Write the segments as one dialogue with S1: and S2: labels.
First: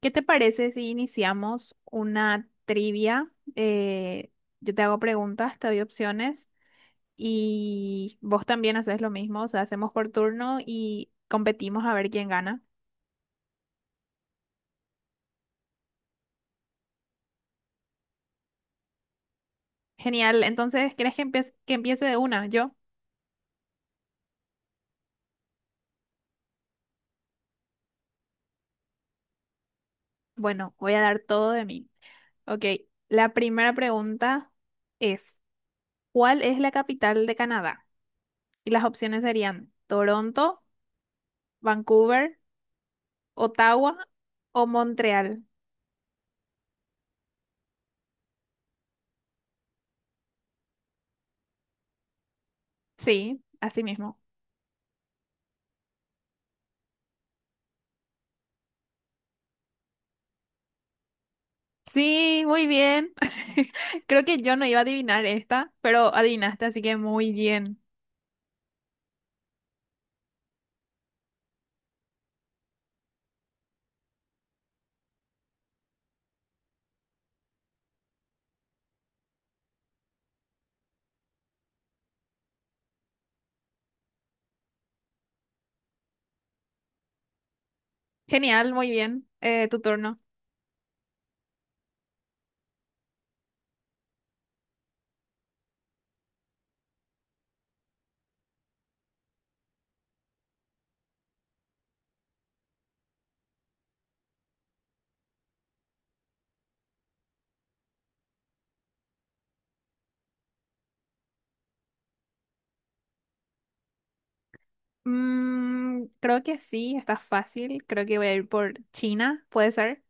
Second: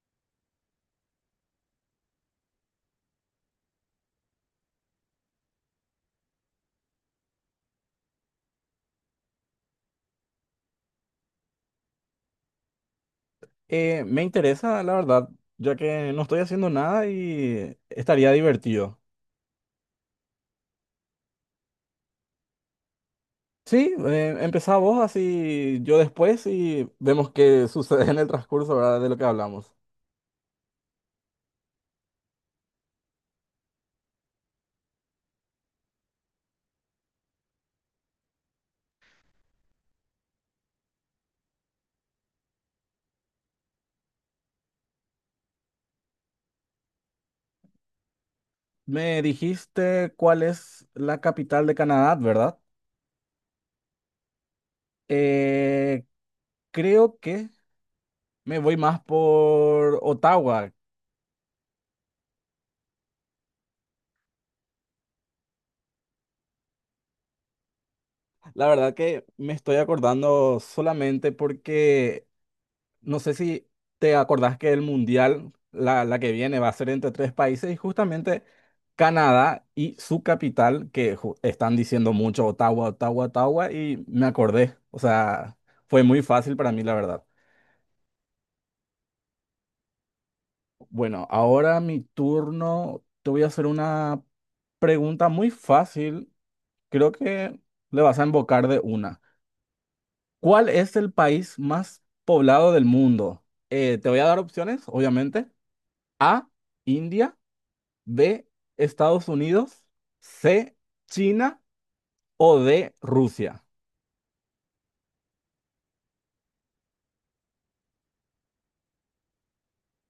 S1: ¿Qué te parece si iniciamos una trivia? Eh, yo te hago preguntas, te doy opciones y vos también haces lo mismo, o sea, hacemos por turno y competimos a ver quién gana.
S2: Me interesa, la verdad, ya que no estoy haciendo nada y estaría divertido.
S1: Genial, entonces, ¿quieres que empiece de una? Yo,
S2: Sí, empezá vos así yo después y vemos qué sucede en el transcurso, ¿verdad? De lo que hablamos.
S1: bueno, voy a dar todo de mí. Ok, la primera pregunta es, ¿cuál es la capital de Canadá? Y las opciones serían Toronto, Vancouver, Ottawa o Montreal.
S2: Me dijiste cuál es la capital de Canadá, ¿verdad?
S1: Sí, así mismo.
S2: Eh, Creo que me voy más por Ottawa.
S1: Sí, muy bien. Creo que yo no iba a adivinar esta, pero adivinaste, así que muy bien.
S2: La verdad que me estoy acordando solamente porque no sé si te acordás que el mundial, la que viene, va a ser entre tres países y justamente Canadá y su capital, que están diciendo mucho Ottawa, Ottawa, Ottawa, y me acordé. O sea, fue muy fácil para mí, la verdad.
S1: Genial, muy bien. Tu turno.
S2: Bueno, ahora mi turno, te voy a hacer una pregunta muy fácil. Creo que le vas a embocar de una. ¿Cuál es el país más poblado del mundo? Te voy a dar opciones, obviamente. A, India. B, Estados Unidos. C, China. O D, Rusia.
S1: Mm, creo que sí, está fácil. Creo que voy a ir por China, puede ser.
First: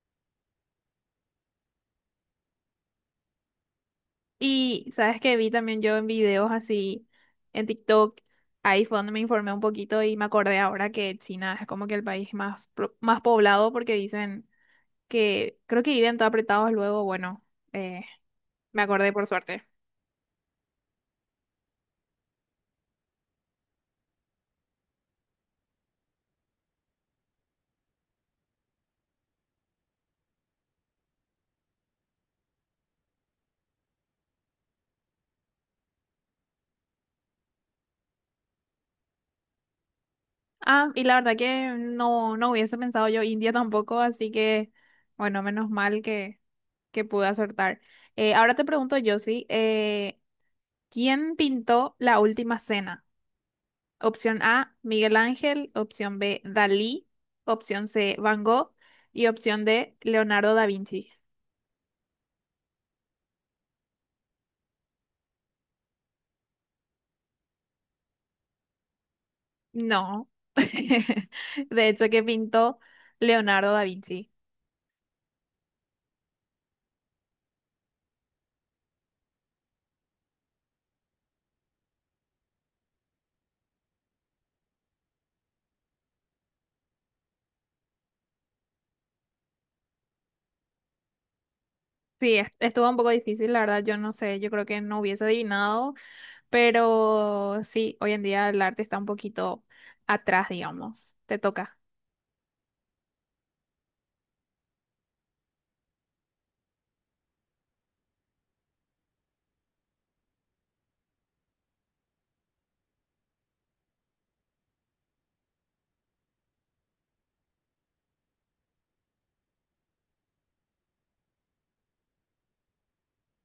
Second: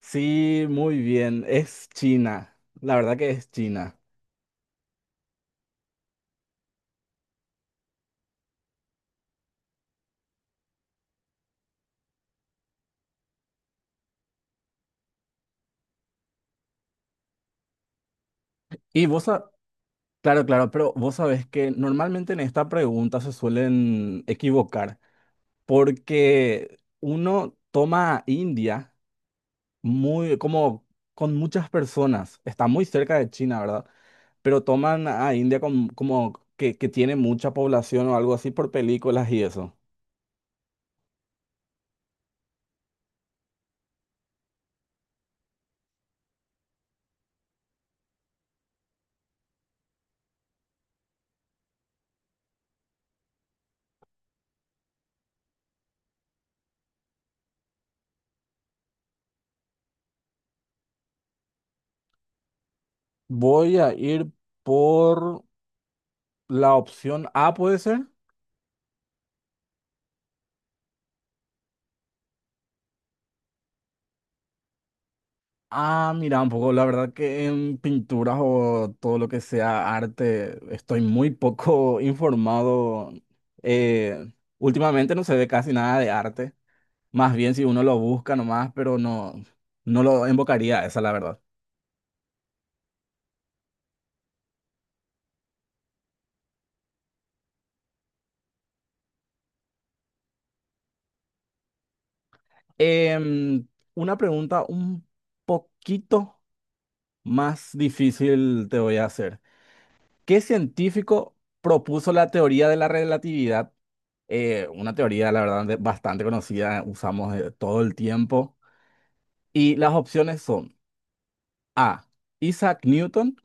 S2: Sí, muy bien, es China. La verdad que es China.
S1: Y sabes que vi también yo en videos así en TikTok, ahí fue donde me informé un poquito y me acordé ahora que China es como que el país más, más poblado porque dicen que creo que viven todos apretados luego. Bueno, eh, me
S2: Y
S1: acordé
S2: vos,
S1: por suerte.
S2: claro, claro, pero vos sabés que normalmente en esta pregunta se suelen equivocar porque uno toma a India muy, como con muchas personas, está muy cerca de China, ¿verdad? Pero toman a India como que tiene mucha población o algo así por películas y eso.
S1: Ah, y la verdad que no, no hubiese pensado yo India tampoco, así que, bueno, menos mal que pude acertar. Ahora te pregunto yo, sí, ¿quién pintó la última cena? Opción A, Miguel Ángel, opción B, Dalí, opción C, Van Gogh y opción D, Leonardo da Vinci.
S2: Voy a ir por la opción A, ¿puede ser?
S1: No, de hecho que pintó Leonardo da Vinci.
S2: Ah, mira, un poco, la verdad que en pinturas o todo lo que sea arte estoy muy poco informado. Eh, Últimamente no se ve casi nada de arte. Más bien si uno lo busca nomás, pero no, no lo invocaría a esa, la verdad.
S1: Sí, estuvo un poco difícil, la verdad, yo no sé, yo creo que no hubiese adivinado. Pero sí, hoy en día el arte está un poquito atrás, digamos. Te toca.
S2: Em, una pregunta un poquito más difícil te voy a hacer. ¿Qué científico propuso la teoría de la relatividad? Una teoría, la verdad, bastante conocida, usamos todo el tiempo. Y las opciones son A, Isaac Newton.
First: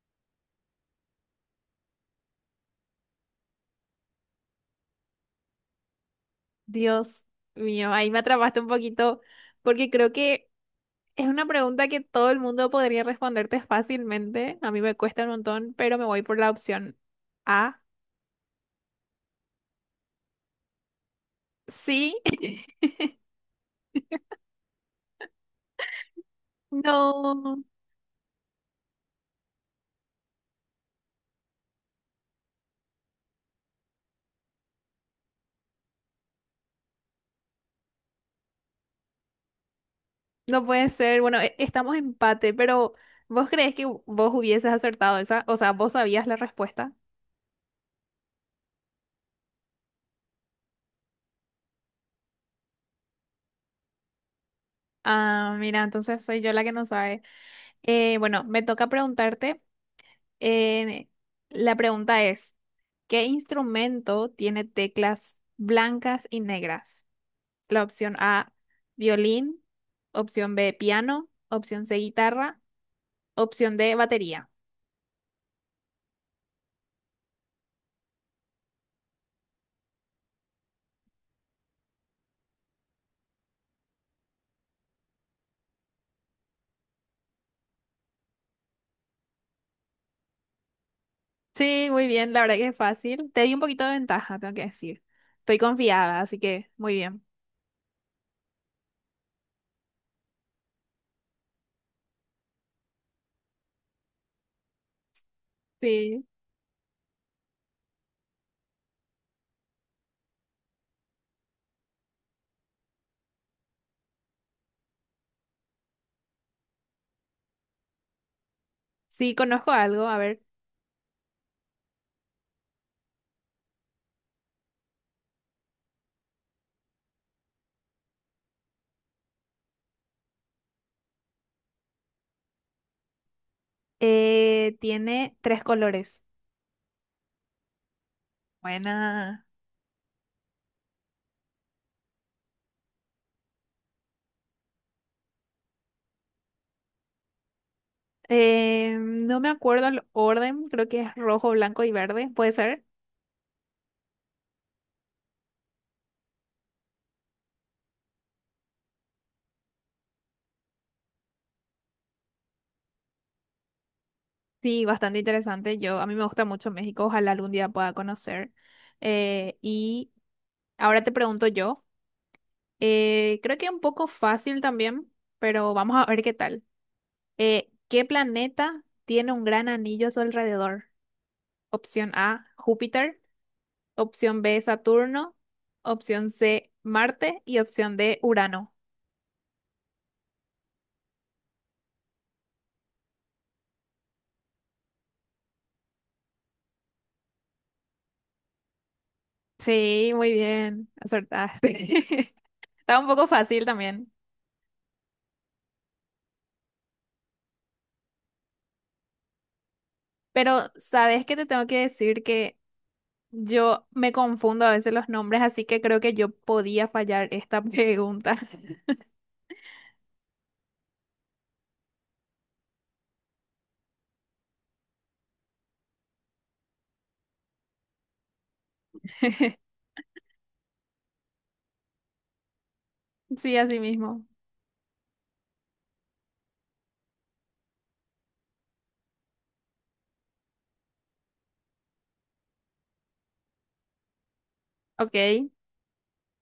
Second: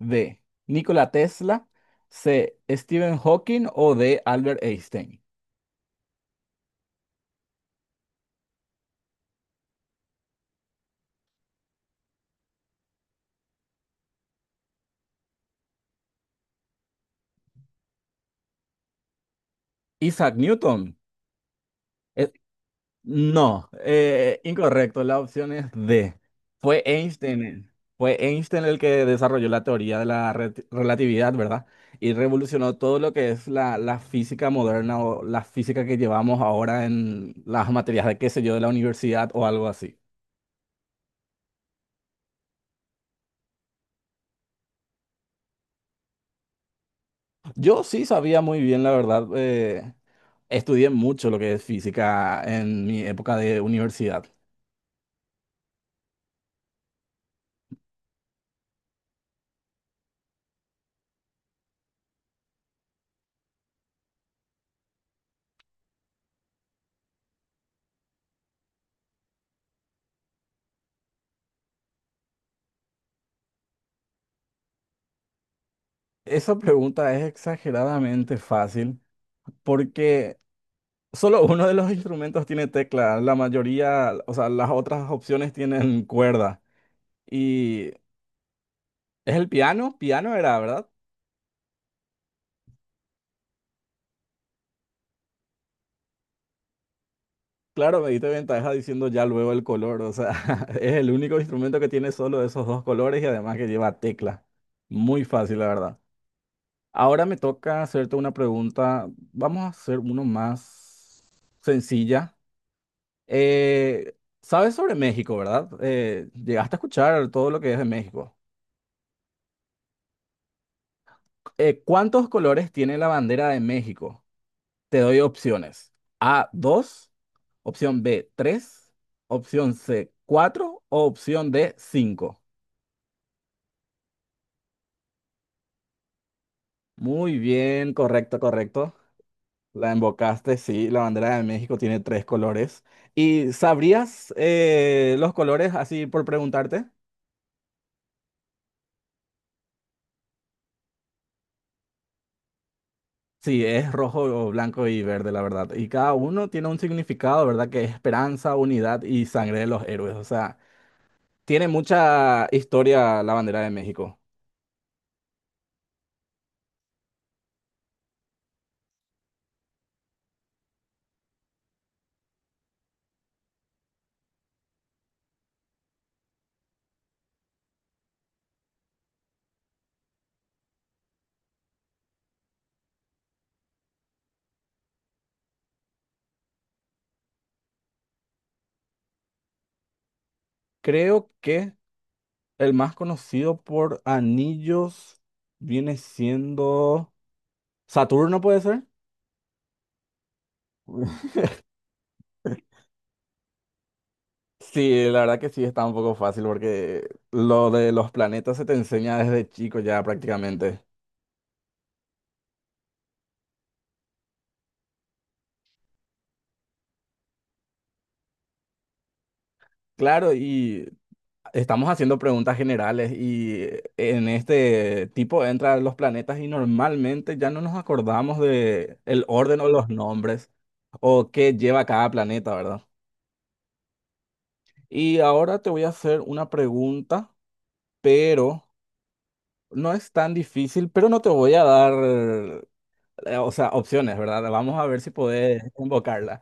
S2: B, Nikola Tesla. C, Stephen Hawking. O D, Albert Einstein.
S1: Dios mío, ahí me atrapaste un poquito porque creo que es una pregunta que todo el mundo podría responderte fácilmente. A mí me cuesta un montón, pero me voy por la opción A.
S2: Isaac Newton.
S1: Sí,
S2: No, incorrecto. La opción es D. Fue
S1: no,
S2: Einstein, fue Einstein el que desarrolló la teoría de la relatividad, ¿verdad? Y revolucionó todo lo que es la física moderna o la física que llevamos ahora en las materias de, qué sé yo, de la universidad o algo así.
S1: no puede ser. Bueno, estamos empate, pero ¿vos crees que vos hubieses acertado esa? O sea, ¿vos sabías la respuesta?
S2: Yo sí sabía muy bien, la verdad. Estudié mucho lo que es física en mi época de universidad.
S1: Ah, mira, entonces soy yo la que no sabe. Bueno, me toca preguntarte. Eh, la pregunta es, ¿qué instrumento tiene teclas blancas y negras? La opción A, violín, opción B, piano, opción C, guitarra, opción D, batería.
S2: Esa pregunta es exageradamente fácil porque... Solo uno de los instrumentos tiene tecla, la mayoría, o sea, las otras opciones tienen cuerda. Y es el piano, piano era, ¿verdad?
S1: Sí, muy bien, la verdad que es fácil. Te di un poquito de ventaja, tengo que decir. Estoy confiada, así que muy bien.
S2: Claro, me diste ventaja diciendo ya luego el color, o sea, es el único instrumento que tiene solo esos dos colores y además que lleva tecla. Muy fácil, la verdad.
S1: Sí,
S2: Ahora me toca hacerte una pregunta, vamos a hacer uno más sencilla. Eh, ¿Sabes sobre México, verdad? Llegaste a escuchar todo lo que es de México.
S1: sí, conozco algo, a ver.
S2: ¿Cuántos colores tiene la bandera de México? Te doy opciones. A, dos. Opción B, tres. Opción C, cuatro. O opción D, 5.
S1: Tiene 3 colores.
S2: Muy bien, correcto, correcto.
S1: Buena.
S2: La embocaste, sí, la bandera de México tiene tres colores. ¿Y sabrías los colores así por preguntarte?
S1: No me acuerdo el orden, creo que es rojo, blanco y verde, ¿puede ser?
S2: Sí, es rojo, blanco y verde, la verdad. Y cada uno tiene un significado, ¿verdad? Que es esperanza, unidad y sangre de los héroes. O sea, tiene mucha historia la bandera de México.
S1: Sí, bastante interesante. Yo, a mí me gusta mucho México, ojalá algún día pueda conocer. Y ahora te pregunto yo, creo que un poco fácil también, pero vamos a ver qué tal. ¿Qué planeta tiene un gran anillo a su alrededor? Opción A, Júpiter, opción B, Saturno, opción C, Marte y opción D, Urano.
S2: Creo que el más conocido por anillos viene siendo Saturno, ¿puede ser?
S1: Sí, muy bien, acertaste. Estaba un poco fácil también.
S2: Sí, la verdad que sí, está un poco fácil porque lo de los planetas se te enseña desde chico ya
S1: Pero
S2: prácticamente.
S1: sabes que te tengo que decir que yo me confundo a veces los nombres, así que creo que yo podía fallar esta pregunta.
S2: Claro, y estamos haciendo preguntas generales y en este tipo entran los planetas y normalmente ya no nos acordamos de el orden o los nombres o qué lleva cada planeta, ¿verdad?
S1: Sí, así mismo.
S2: Y ahora te voy a hacer una pregunta, pero no es tan difícil, pero no te voy a dar, o sea, opciones, ¿verdad? Vamos a ver si
S1: Ok.
S2: podés invocarla.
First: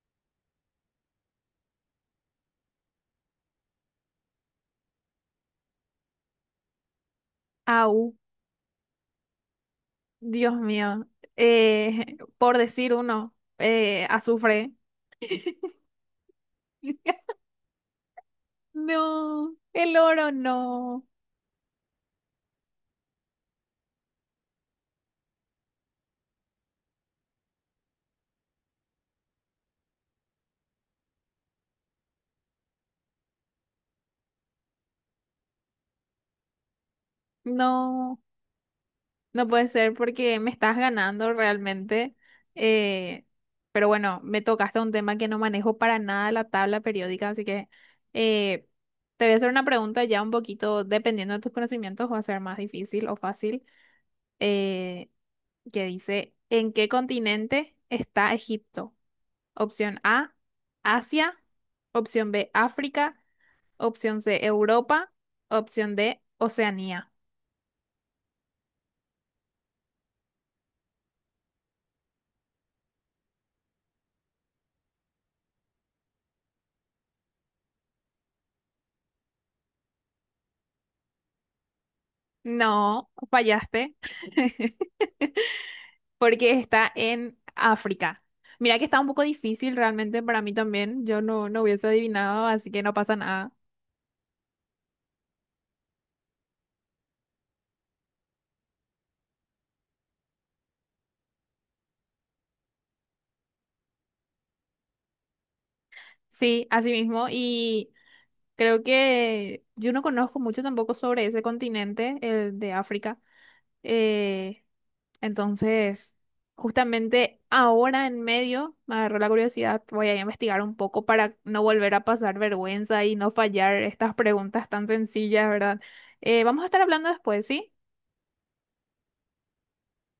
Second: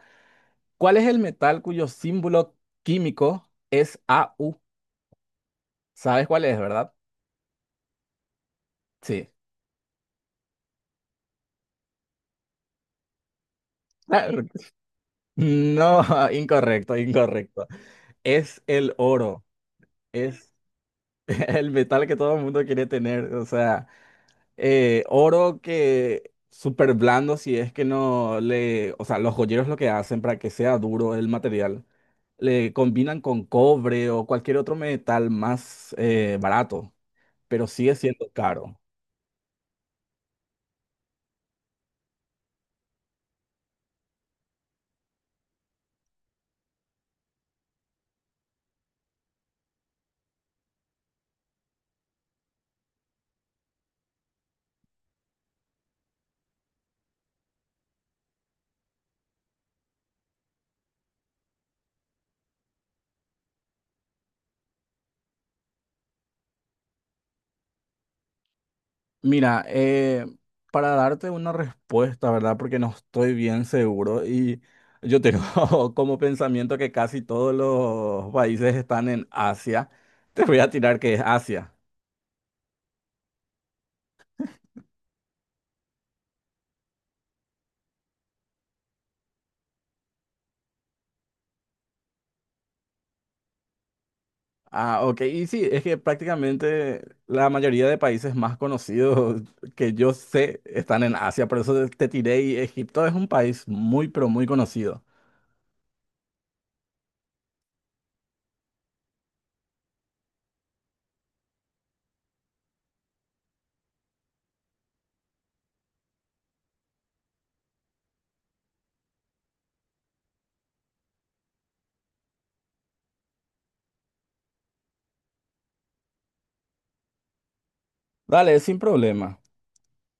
S2: ¿Cuál es el metal cuyo símbolo químico es AU? ¿Sabes cuál es, verdad?
S1: Au,
S2: Sí.
S1: Dios mío. Por decir uno, azufre.
S2: No, incorrecto, incorrecto. Es el oro,
S1: No, el oro
S2: es
S1: no.
S2: el metal que todo el mundo quiere tener. O sea, oro que súper blando si es que no le... O sea, los joyeros lo que hacen para que sea duro el material, le combinan con cobre o cualquier otro metal más barato, pero sigue
S1: No.
S2: siendo caro.
S1: No puede ser porque me estás ganando realmente. eh, pero bueno, me tocaste un tema que no manejo para nada la tabla periódica, así que eh, te voy a hacer una pregunta ya un poquito, dependiendo de tus conocimientos, va a ser más difícil o fácil, eh, que dice, ¿en qué continente está Egipto? Opción A, Asia. Opción B, África. Opción C, Europa. Opción D, Oceanía.
S2: Mira, para darte una respuesta, ¿verdad? Porque no estoy bien seguro y yo tengo como pensamiento que casi todos los países están en Asia. Te voy a tirar que es Asia.
S1: No, fallaste. Porque está en África. Mira que está un poco difícil realmente para mí también. Yo no, no hubiese adivinado, así que no pasa nada.
S2: Ah, ok. Y sí, es que prácticamente la mayoría de países más conocidos que yo sé están en Asia. Por eso te tiré y Egipto es un país muy, pero muy conocido.
S1: Sí, así mismo. Y creo que yo no conozco mucho tampoco sobre ese continente, el de África. Eh, entonces, justamente ahora en medio me agarró la curiosidad. Voy a investigar un poco para no volver a pasar vergüenza y no fallar estas preguntas tan sencillas, ¿verdad? Vamos a estar hablando después, ¿sí?
S2: Dale, sin problema.